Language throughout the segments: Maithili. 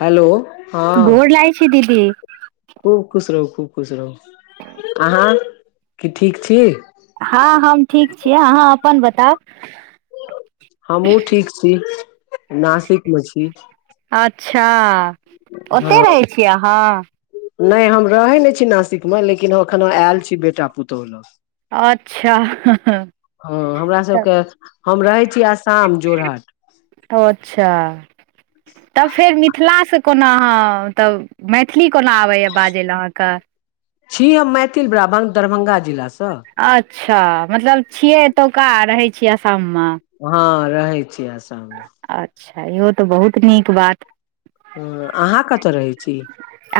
हेलो हँ गोर लागै छी दीदी खूब खुश रहु खूब खुश रहु अहाँ की ठीक छी हँ हम ठीक छीयै अहाँ अपन बताउ हमहुँ ठीक छी नासिक मे छी अच्छा ओत‌ए हँ रहै छीयै अहाँ नहि हम रहै नहि छी नासिक मे लेकिन हम एखनहु आयल छी बेटा पुतहु लग अच्छा हँ हमरा सब के हम रहै छी आसाम जोरहाट अच्छा तब फेर मिथिला सँ कोना अहाँ मतलब मैथिली कोना आबैए बाजय लए अहाँके छी हम मैथिल ब्राह्मण दरभंगा जिला सँ अच्छा मतलब छियै एतौका रहै छियै आसाम मे हँ रहै छी आसाम मे अच्छा इहो तऽ बहुत नीक बात हँ अहाँ कतय रहै छी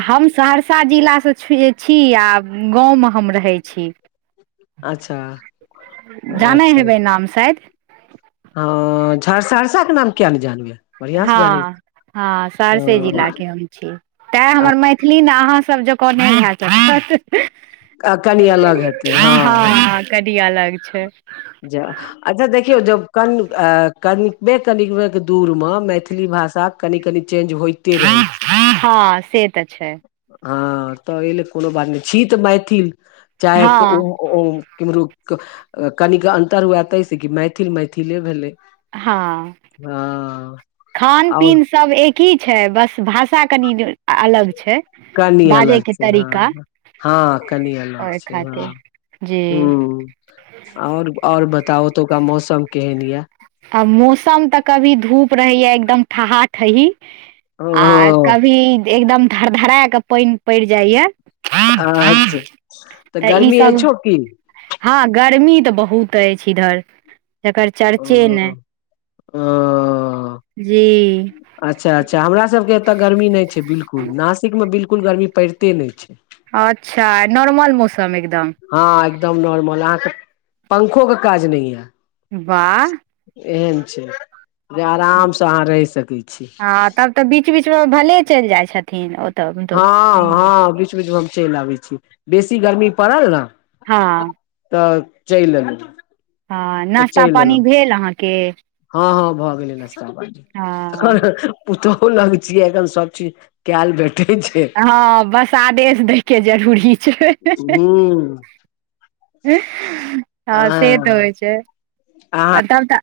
हम सहरसा जिलासँ छी आ गाँवमे हम रहै छी अच्छा जानै अच्छा हेबै नाम शायद हँ सहरसा के नाम किया ने जानबै बढ़िआं से जानै हँ हँ छी सहरसे जिला हँ, के हम छी तैं हमर मैथिली ने अहाँसभ जकाँ नहि हेत स्पष्ट अ कनि अलग हेतै हँ हँ कनी अलग छै जा अच्छा देखियौ जब कन कनिकबे कनिकबेक दूरमे मैथिली भाषाक कनी कनी चेंज होइते रहै छै हँ से तऽ छै हँ तऽ एहिल कोनो बात नहि छी तऽ मैथिल चाहे हँ ओ ओ केमहरु कनिक अन्तर हुए तै से कि मैथिल मैथिले भेलै हँ हँ खान आओर पीन सब एकहि छै बस भाषा कनि अलग छै कनि बाजै अलग के छै तरीका हँ हँ कनि अलग ओहि छै हँ खातिर जी हूँ आओर और बताओ ओतुका मौसम केहन यऽ आ मौसम तऽ कभी धूप रहेये एकदम ठहा ठहि आ ओ कभी एकदम धर धरा कऽ पानि पड़ि जाइये अच्छा तऽ ई गर्मी सब अछियो की हँ गर्मी तऽ बहुत अछि इधर जकर ओ चर्चे नै ओ जी अच्छा अच्छा हमरा सबके एतय गर्मी नहि छै बिल्कुल नासिक मे बिल्कुल गर्मी पड़िते नहि छै अच्छा नॉर्मल मौसम एकदम हँ एकदम नॉर्मल अहाँके पंखो के काज नहि ये बाह एहन छै जे आरामसँ अहाँ रहि सकैत छी हँ तब तऽ बीच बीचमे भले चलि जाइ छथिन ओतऽ हँ मतलब हुँ, हँ बीच बीचमे हम चलि आबै छी बेसी गर्मी पड़ल ने हँ तऽ चलि एलुं हँ नास्ता पानी भेल अहाँके हँ हँ भऽ गेलै नाश्ता हँ पानी पुतहु लग छियै एखन सब चीज कयल भेटे छै हँ बस आदेश दै के जरूरी छै हू हँ से तऽ हँ होइ छै अहाँ आ तब तऽ